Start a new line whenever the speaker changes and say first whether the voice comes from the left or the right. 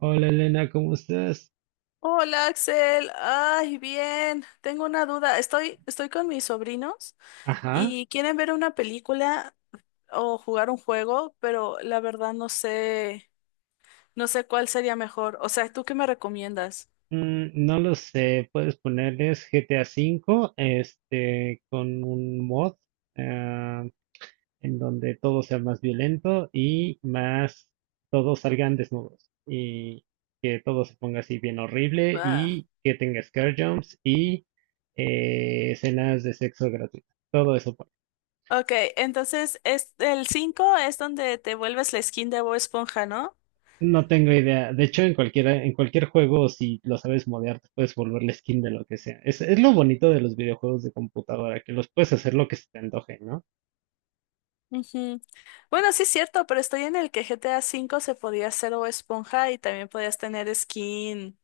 right: Hola Elena, ¿cómo estás?
left: Hola Axel, ay, bien, tengo una duda. Estoy con mis sobrinos
right: Ajá.
left: y quieren ver una película o jugar un juego, pero la verdad no sé cuál sería mejor. O sea, ¿tú qué me recomiendas?
right: No lo sé, puedes ponerles GTA V, este, con un mod, ah, en donde todo sea más violento y más, todos salgan desnudos y que todo se ponga así bien horrible
left: Ah.
right: y que tenga scare jumps y escenas de sexo gratuito. Todo eso.
left: Ok, entonces es, el 5 es donde te vuelves la skin de Bob Esponja, ¿no?
right: No tengo idea. De hecho, en cualquiera, en cualquier juego, si lo sabes modear, te puedes volver la skin de lo que sea. Es lo bonito de los videojuegos de computadora, que los puedes hacer lo que se te antoje, ¿no?
left: Ujú. Bueno, sí es cierto, pero estoy en el que GTA V se podía hacer Bob Esponja y también podías tener skin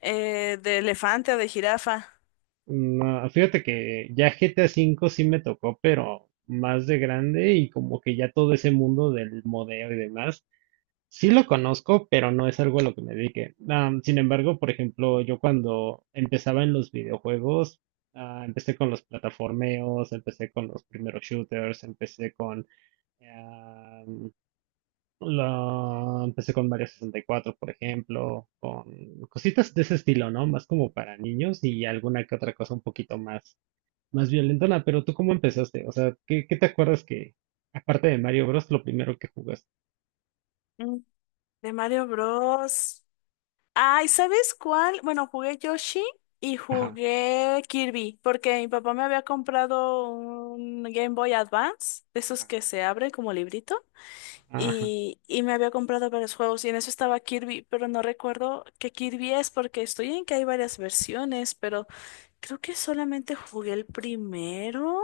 left: de elefante o de jirafa.
right: No, fíjate que ya GTA V sí me tocó, pero más de grande, y como que ya todo ese mundo del modeo y demás, sí lo conozco, pero no es algo a lo que me dedique. Sin embargo, por ejemplo, yo cuando empezaba en los videojuegos, empecé con los plataformeos, empecé con los primeros shooters, Em, lo empecé con Mario 64, por ejemplo, con cositas de ese estilo, ¿no? Más como para niños y alguna que otra cosa un poquito más, más violentona. Pero tú, ¿cómo empezaste? O sea, ¿qué te acuerdas que, aparte de Mario Bros, lo primero que jugaste?
left: De Mario Bros. Ay, ¿sabes cuál? Bueno, jugué Yoshi y
right: Ajá,
left: jugué Kirby, porque mi papá me había comprado un Game Boy Advance, de esos
right: ajá,
left: que se abren como librito,
right: ajá.
left: y me había comprado varios juegos, y en eso estaba Kirby, pero no recuerdo qué Kirby es, porque estoy en que hay varias versiones, pero creo que solamente jugué el primero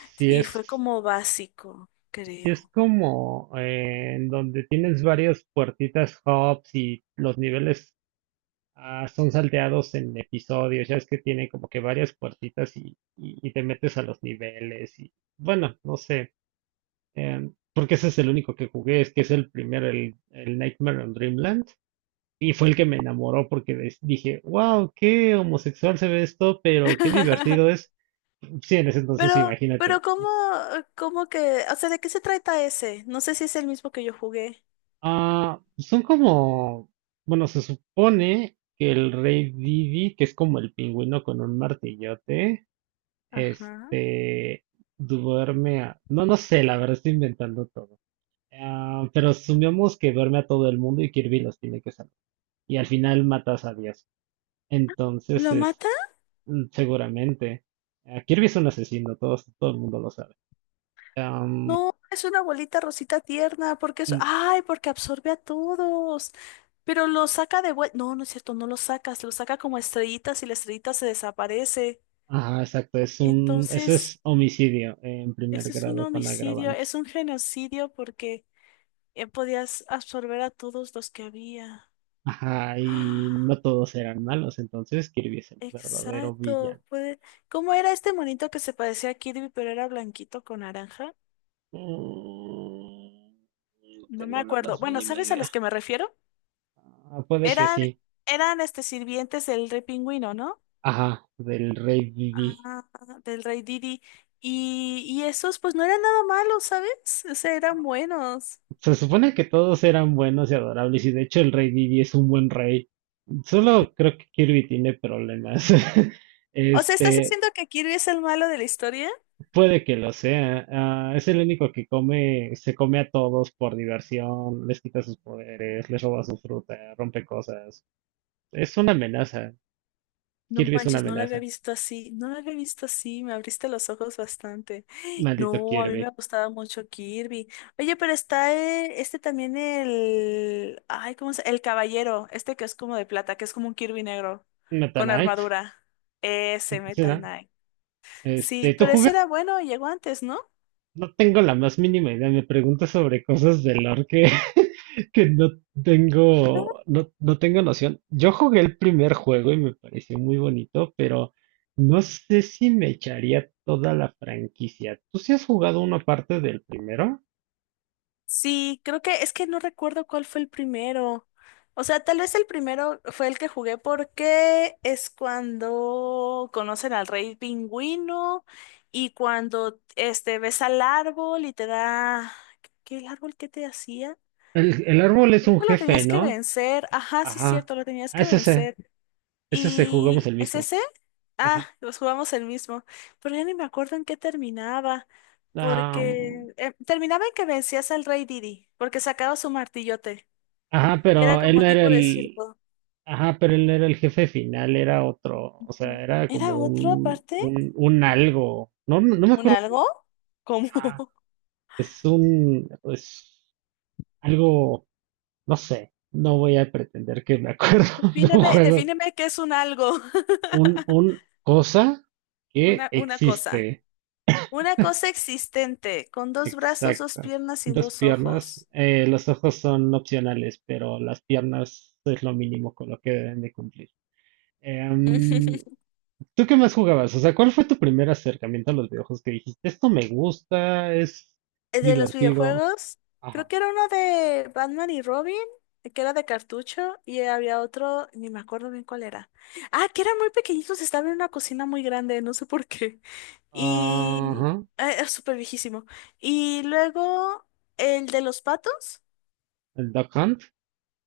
right: Si
left: y
right: es,
left: fue como básico,
right: si es
left: creo.
right: como, en donde tienes varias puertitas, hubs y los niveles. Son salteados en episodios, ya es que tiene como que varias puertitas y te metes a los niveles y, bueno, no sé, porque ese es el único que jugué, es que es el Nightmare on Dreamland, y fue el que me enamoró porque dije, wow, qué homosexual se ve esto, pero qué divertido es. Sí, en ese entonces
left: Pero
right: imagínate.
left: ¿cómo que, o sea, ¿de qué se trata ese? No sé si es el mismo que yo jugué.
right: Son como, bueno, se supone que el rey Didi, que es como el pingüino con un martillote.
left: Ajá.
right: Este, no, no sé, la verdad estoy inventando todo. Ah, pero asumimos que duerme a todo el mundo y Kirby los tiene que salvar. Y al final matas a Dios. Entonces,
left: ¿Lo mata?
right: seguramente. Kirby es un asesino, todos, todo el mundo lo sabe. Am,
left: No, es una bolita rosita tierna, porque es,
right: mm,
left: ay, porque absorbe a todos. Pero lo saca de vuelta. No, no es cierto, no lo sacas, lo saca como estrellitas y la estrellita se desaparece.
right: ajá, exacto, eso
left: Entonces,
right: es homicidio en primer
left: ese es un
right: grado con
left: homicidio,
right: agravantes.
left: es un genocidio porque podías absorber a todos los que había.
right: Ajá, y no todos eran malos, entonces Kirby es el verdadero
left: Exacto,
right: villano.
left: puede. ¿Cómo era este monito que se parecía a Kirby, pero era blanquito con naranja?
right: Mm, No
left: No me
right: tengo la
left: acuerdo.
right: más
left: Bueno,
right: mínima
left: ¿sabes a
right: idea.
left: los que me refiero?
right: Puede que
left: Eran,
right: sí.
left: eran este sirvientes del rey pingüino, ¿no?
right: Ajá, del rey Didi.
left: Ah, del rey Didi. Y esos, pues no eran nada malos, ¿sabes? O sea, eran buenos.
right: Se supone que todos eran buenos y adorables, y de hecho el rey Didi es un buen rey. Solo creo que Kirby tiene problemas.
left: O sea, ¿estás
right: Este,
left: diciendo que Kirby es el malo de la historia?
right: puede que lo sea. Es el único que come, se come a todos por diversión, les quita sus poderes, les roba su fruta, rompe cosas. Es una amenaza.
left: No
right: Kirby es una
left: manches, no la había
right: amenaza.
left: visto así, no la había visto así, me abriste los ojos bastante.
right: Maldito
left: No, a mí me
right: Kirby.
left: gustaba mucho Kirby. Oye, pero está este también el, ay, ¿cómo se? El caballero, este que es como de plata, que es como un Kirby negro,
right: Meta
left: con
right: Knight.
left: armadura. Ese
right: ¿Sí,
left: Metal
right: no?
left: Knight. Sí,
right: Este, ¿tú
left: pero ese
right: juegas?
left: era bueno, llegó antes, ¿no?
right: No tengo la más mínima idea. Me preguntas sobre cosas de lore que, que no tengo, no tengo noción. Yo jugué el primer juego y me pareció muy bonito, pero no sé si me echaría toda la franquicia. ¿Tú sí has jugado una parte del primero?
left: Sí, creo que es que no recuerdo cuál fue el primero. O sea, tal vez el primero fue el que jugué porque es cuando conocen al rey pingüino y cuando este ves al árbol y te da ¿qué el árbol que te hacía?
right: El árbol es
left: Creo
right: un
left: que lo
right: jefe,
left: tenías que
right: ¿no?
left: vencer. Ajá, sí es
right: Ajá.
left: cierto, lo tenías
right: Ah,
left: que
right: ese se,
left: vencer.
right: ese se jugamos
left: ¿Y
right: el
left: es
right: mismo.
left: ese? Ah,
right: Ajá.
left: los jugamos el mismo. Pero ya ni me acuerdo en qué terminaba.
right: Ah,
left: Porque terminaba en que vencías al rey Didi, porque sacaba su martillote.
right: ajá,
left: Y era
right: pero él
left: como
right: no era
left: tipo de
right: el.
left: circo.
right: Ajá, pero él no era el jefe final, era otro, o
left: Ujú.
right: sea, era como
left: ¿Era otro
right: un,
left: aparte?
right: un, un algo, no me
left: ¿Un
right: acuerdo,
left: algo? ¿Cómo?
right: ah, es un, es algo, no sé, no voy a pretender que me acuerdo de un
left: Defíneme,
right: juego,
left: defíneme qué es un algo.
right: un cosa que
left: Una cosa.
right: existe,
left: Una cosa existente, con dos brazos, dos
right: exacto.
left: piernas y
right: Dos
left: dos
right: piernas,
left: ojos.
right: los ojos son opcionales, pero las piernas es lo mínimo con lo que deben de cumplir. Em, ¿Tú qué más jugabas? O sea, ¿cuál fue tu primer acercamiento a los videojuegos que dijiste, esto me gusta, es
left: De los
right: divertido?
left: videojuegos, creo
right: Ajá.
left: que era uno de Batman y Robin, que era de cartucho, y había otro, ni me acuerdo bien cuál era. Ah, que eran muy pequeñitos, estaba en una cocina muy grande, no sé por qué.
right: Ajá.
left: Y era súper viejísimo. Y luego el de los patos,
right: El Duck Hunt.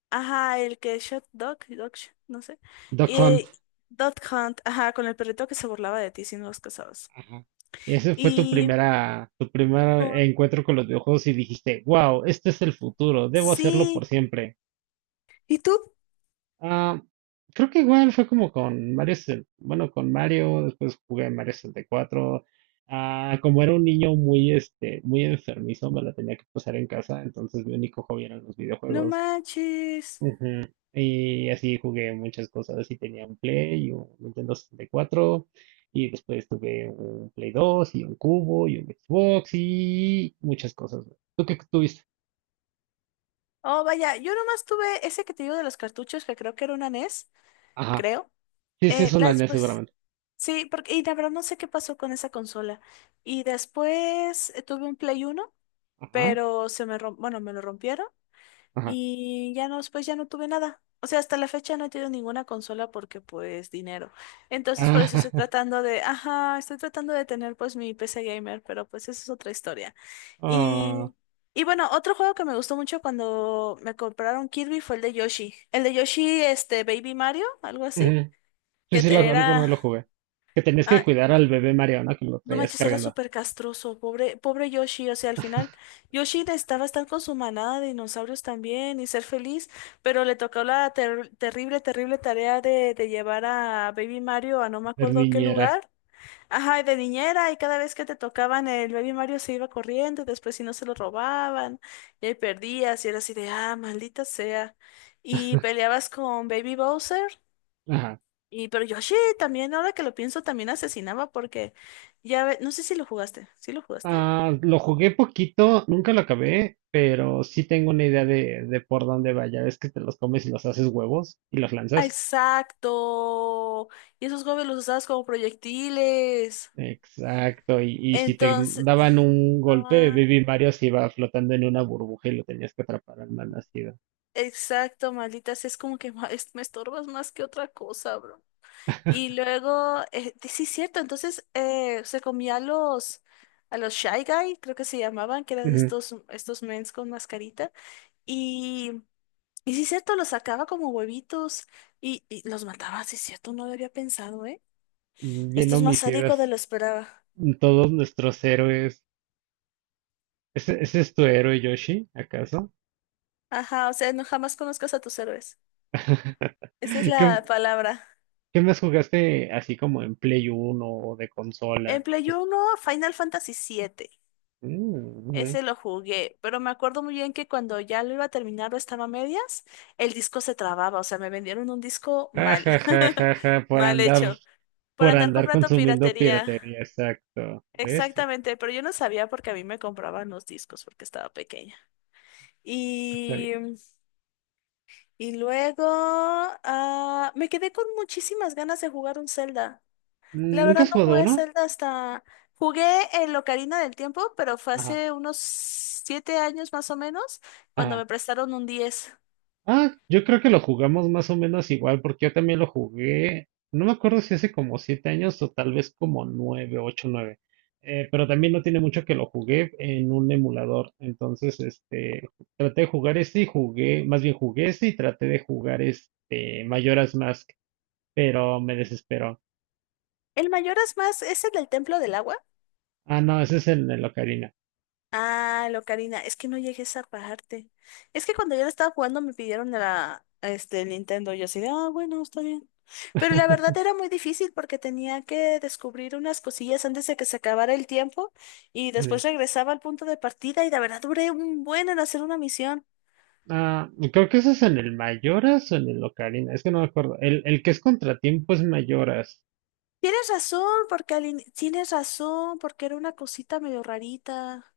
left: ajá, el que Shot Dog, Dog, no sé.
right: Duck Hunt.
left: Y Dog Hunt, ajá, con el perrito que se burlaba de ti si no los cazabas.
right: Ajá. Y ese fue tu
left: Y
right: primera, tu primer
left: como,
right: encuentro con los videojuegos y dijiste, wow, este es el futuro, debo hacerlo
left: sí,
right: por siempre.
left: ¿y tú?
right: Ah, creo que igual fue como con Mario. Bueno, con Mario, después jugué Mario 64. Como era un niño muy, este, muy enfermizo, me la tenía que pasar en casa, entonces mi único hobby eran los
left: No
right: videojuegos.
left: manches.
right: Ujú. Y así jugué muchas cosas, y tenía un Play y un Nintendo 64 y cuatro, y después tuve un Play 2 y un Cubo y un Xbox y muchas cosas. ¿Tú qué tuviste?
left: Oh, vaya, yo nomás tuve ese que te digo de los cartuchos, que creo que era una NES,
right: Ajá.
left: creo.
right: Sí, sí, es
left: La
right: una NES
left: después,
right: seguramente.
left: sí, porque, y la verdad no sé qué pasó con esa consola. Y después tuve un Play 1
right: Ajá,
left: pero bueno, me lo rompieron.
right: ajá.
left: Y ya no, pues ya no tuve nada. O sea, hasta la fecha no he tenido ninguna consola porque pues dinero. Entonces por
right: Ah,
left: eso ajá, estoy tratando de tener pues mi PC gamer, pero pues eso es otra historia. Y, y bueno, otro juego que me gustó mucho cuando me compraron Kirby fue el de Yoshi. El de Yoshi, este, Baby Mario, algo así,
right: ujú. Sí, sí, alguno
left: era,
right: lo jugué. Que tenías que
left: ah,
right: cuidar al bebé Mariana, que lo
left: no
right: traías
left: manches, era
right: cargando.
left: súper castroso, pobre, pobre Yoshi. O sea, al final, Yoshi necesitaba estar con su manada de dinosaurios también y ser feliz, pero le tocó la terrible, terrible tarea de llevar a Baby Mario a no me
right: Ser
left: acuerdo qué
right: niñera.
left: lugar. Ajá, y de niñera, y cada vez que te tocaban el Baby Mario se iba corriendo, y después si no se lo robaban, y ahí perdías, y era así de, ah, maldita sea. Y peleabas con Baby Bowser.
right: Ajá.
left: Y pero Yoshi también, ahora que lo pienso, también asesinaba porque no sé si lo jugaste. ¿Sí lo jugaste?
right: Lo jugué poquito, nunca lo acabé, pero sí tengo una idea de por dónde vaya. Es que te los comes y los haces huevos y los
left: Ah,
right: lanzas.
left: exacto. Y esos gobles los usabas como proyectiles.
right: Exacto. Y si te
left: Entonces,
right: daban un golpe,
left: ah,
right: Baby Mario se iba flotando en una burbuja, y lo tenías que atrapar al malnacido.
left: exacto, malditas, es como que me estorbas más que otra cosa, bro. Y luego, sí, cierto, entonces se comía a los, Shy Guy, creo que se llamaban, que eran
right: Ujú.
left: estos mens con mascarita. y Y sí, cierto, los sacaba como huevitos y los mataba, sí, cierto, no lo había pensado, ¿eh?
right: Bien
left: Esto es más sádico de
right: homicidas.
left: lo esperaba.
right: Todos nuestros héroes. ¿Ese es tu héroe, Yoshi? ¿Acaso?
left: Ajá, o sea, no jamás conozcas a tus héroes. Esa es
right: ¿Qué,
left: la palabra.
right: qué más jugaste así como en Play Uno o de
left: En
right: consola?
left: Play
right: Pues,
left: uno Final Fantasy 7.
right: mm, ujú.
left: Ese lo jugué, pero me acuerdo muy bien que cuando ya lo iba a terminar o estaba a medias, el disco se trababa, o sea, me vendieron un disco
right: ah,
left: mal.
right: ja, ja, ja, ja, por
left: Mal
right: andar,
left: hecho. Por
right: por
left: andar
right: andar
left: comprando
right: consumiendo
left: piratería.
right: piratería, exacto. ¿Ves?
left: Exactamente, pero yo no sabía porque a mí me compraban los discos porque estaba pequeña.
right: Está bien.
left: Y, y luego me quedé con muchísimas ganas de jugar un Zelda. La
right: ¿Nunca
left: verdad
right: has
left: no
right: jugado
left: jugué
right: uno?
left: Zelda hasta. Jugué el Ocarina del Tiempo, pero fue
right: Ajá.
left: hace unos 7 años más o menos, cuando me prestaron un diez.
right: Yo creo que lo jugamos más o menos igual, porque yo también lo jugué. No me acuerdo si hace como 7 años, o tal vez como nueve, ocho, nueve. Pero también no tiene mucho que lo jugué en un emulador. Entonces, este, traté de jugar este y jugué, más bien jugué este y traté de jugar este Majora's Mask, pero me desesperó.
left: El mayor es más, es el del Templo del Agua.
right: No, ese es en el Ocarina.
left: Ah, lo Karina, es que no llegué a esa parte. Es que cuando yo la estaba jugando me pidieron este, el Nintendo. Yo así de, ah, bueno, está bien. Pero la verdad
right: Ujú.
left: era muy difícil porque tenía que descubrir unas cosillas antes de que se acabara el tiempo y después regresaba al punto de partida y la verdad duré un buen en hacer una misión.
right: Creo que ese es en el Mayoras o en el Ocarina, es que no me acuerdo. El que es contratiempo es Mayoras.
left: Tienes razón, porque tienes razón, porque era una cosita medio rarita.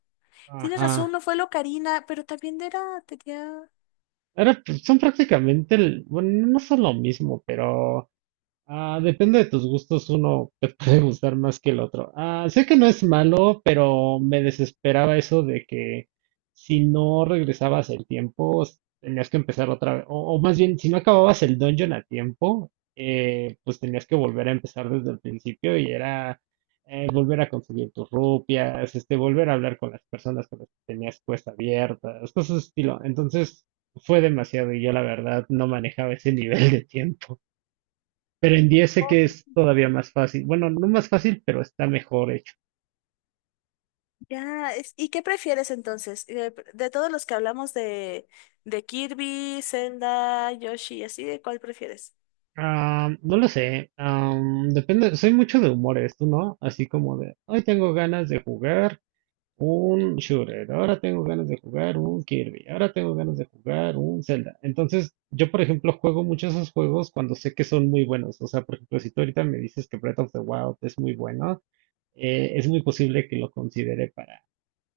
left: Tienes razón,
right: Ajá.
left: no fue lo Karina, pero también era, tenía.
right: Ahora, pues, son prácticamente, bueno, no son lo mismo, pero. Depende de tus gustos, uno te puede gustar más que el otro. Sé que no es malo, pero me desesperaba eso de que si no regresabas el tiempo, tenías que empezar otra vez. O más bien, si no acababas el dungeon a tiempo, pues tenías que volver a empezar desde el principio, y era, volver a conseguir tus rupias, este, volver a hablar con las personas con las que tenías cuesta abierta, cosas de ese estilo. Entonces fue demasiado, y yo la verdad no manejaba ese nivel de tiempo. Pero en 10 sé que es todavía más fácil. Bueno, no más fácil, pero está mejor hecho.
left: Ya, ¿y qué prefieres entonces? De, todos los que hablamos de, Kirby, Zelda, Yoshi, así, ¿de cuál prefieres?
right: No lo sé. Depende. Soy mucho de humores, ¿tú no? Así como de, hoy tengo ganas de jugar un shooter, ahora tengo ganas de jugar un Kirby, ahora tengo ganas de jugar un Zelda. Entonces, yo, por ejemplo, juego muchos esos juegos cuando sé que son muy buenos. O sea, por ejemplo, si tú ahorita me dices que Breath of the Wild es muy bueno, es muy posible que lo considere para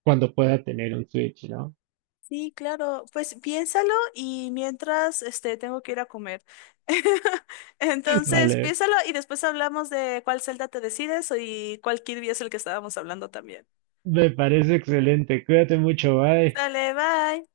right: cuando pueda tener un Switch, ¿no?
left: Sí, claro, pues piénsalo y mientras este tengo que ir a comer. Entonces,
right: Vale.
left: piénsalo y después hablamos de cuál Zelda te decides y cuál Kirby es el que estábamos hablando también.
right: Me parece excelente. Cuídate mucho. Bye.
left: Dale, bye.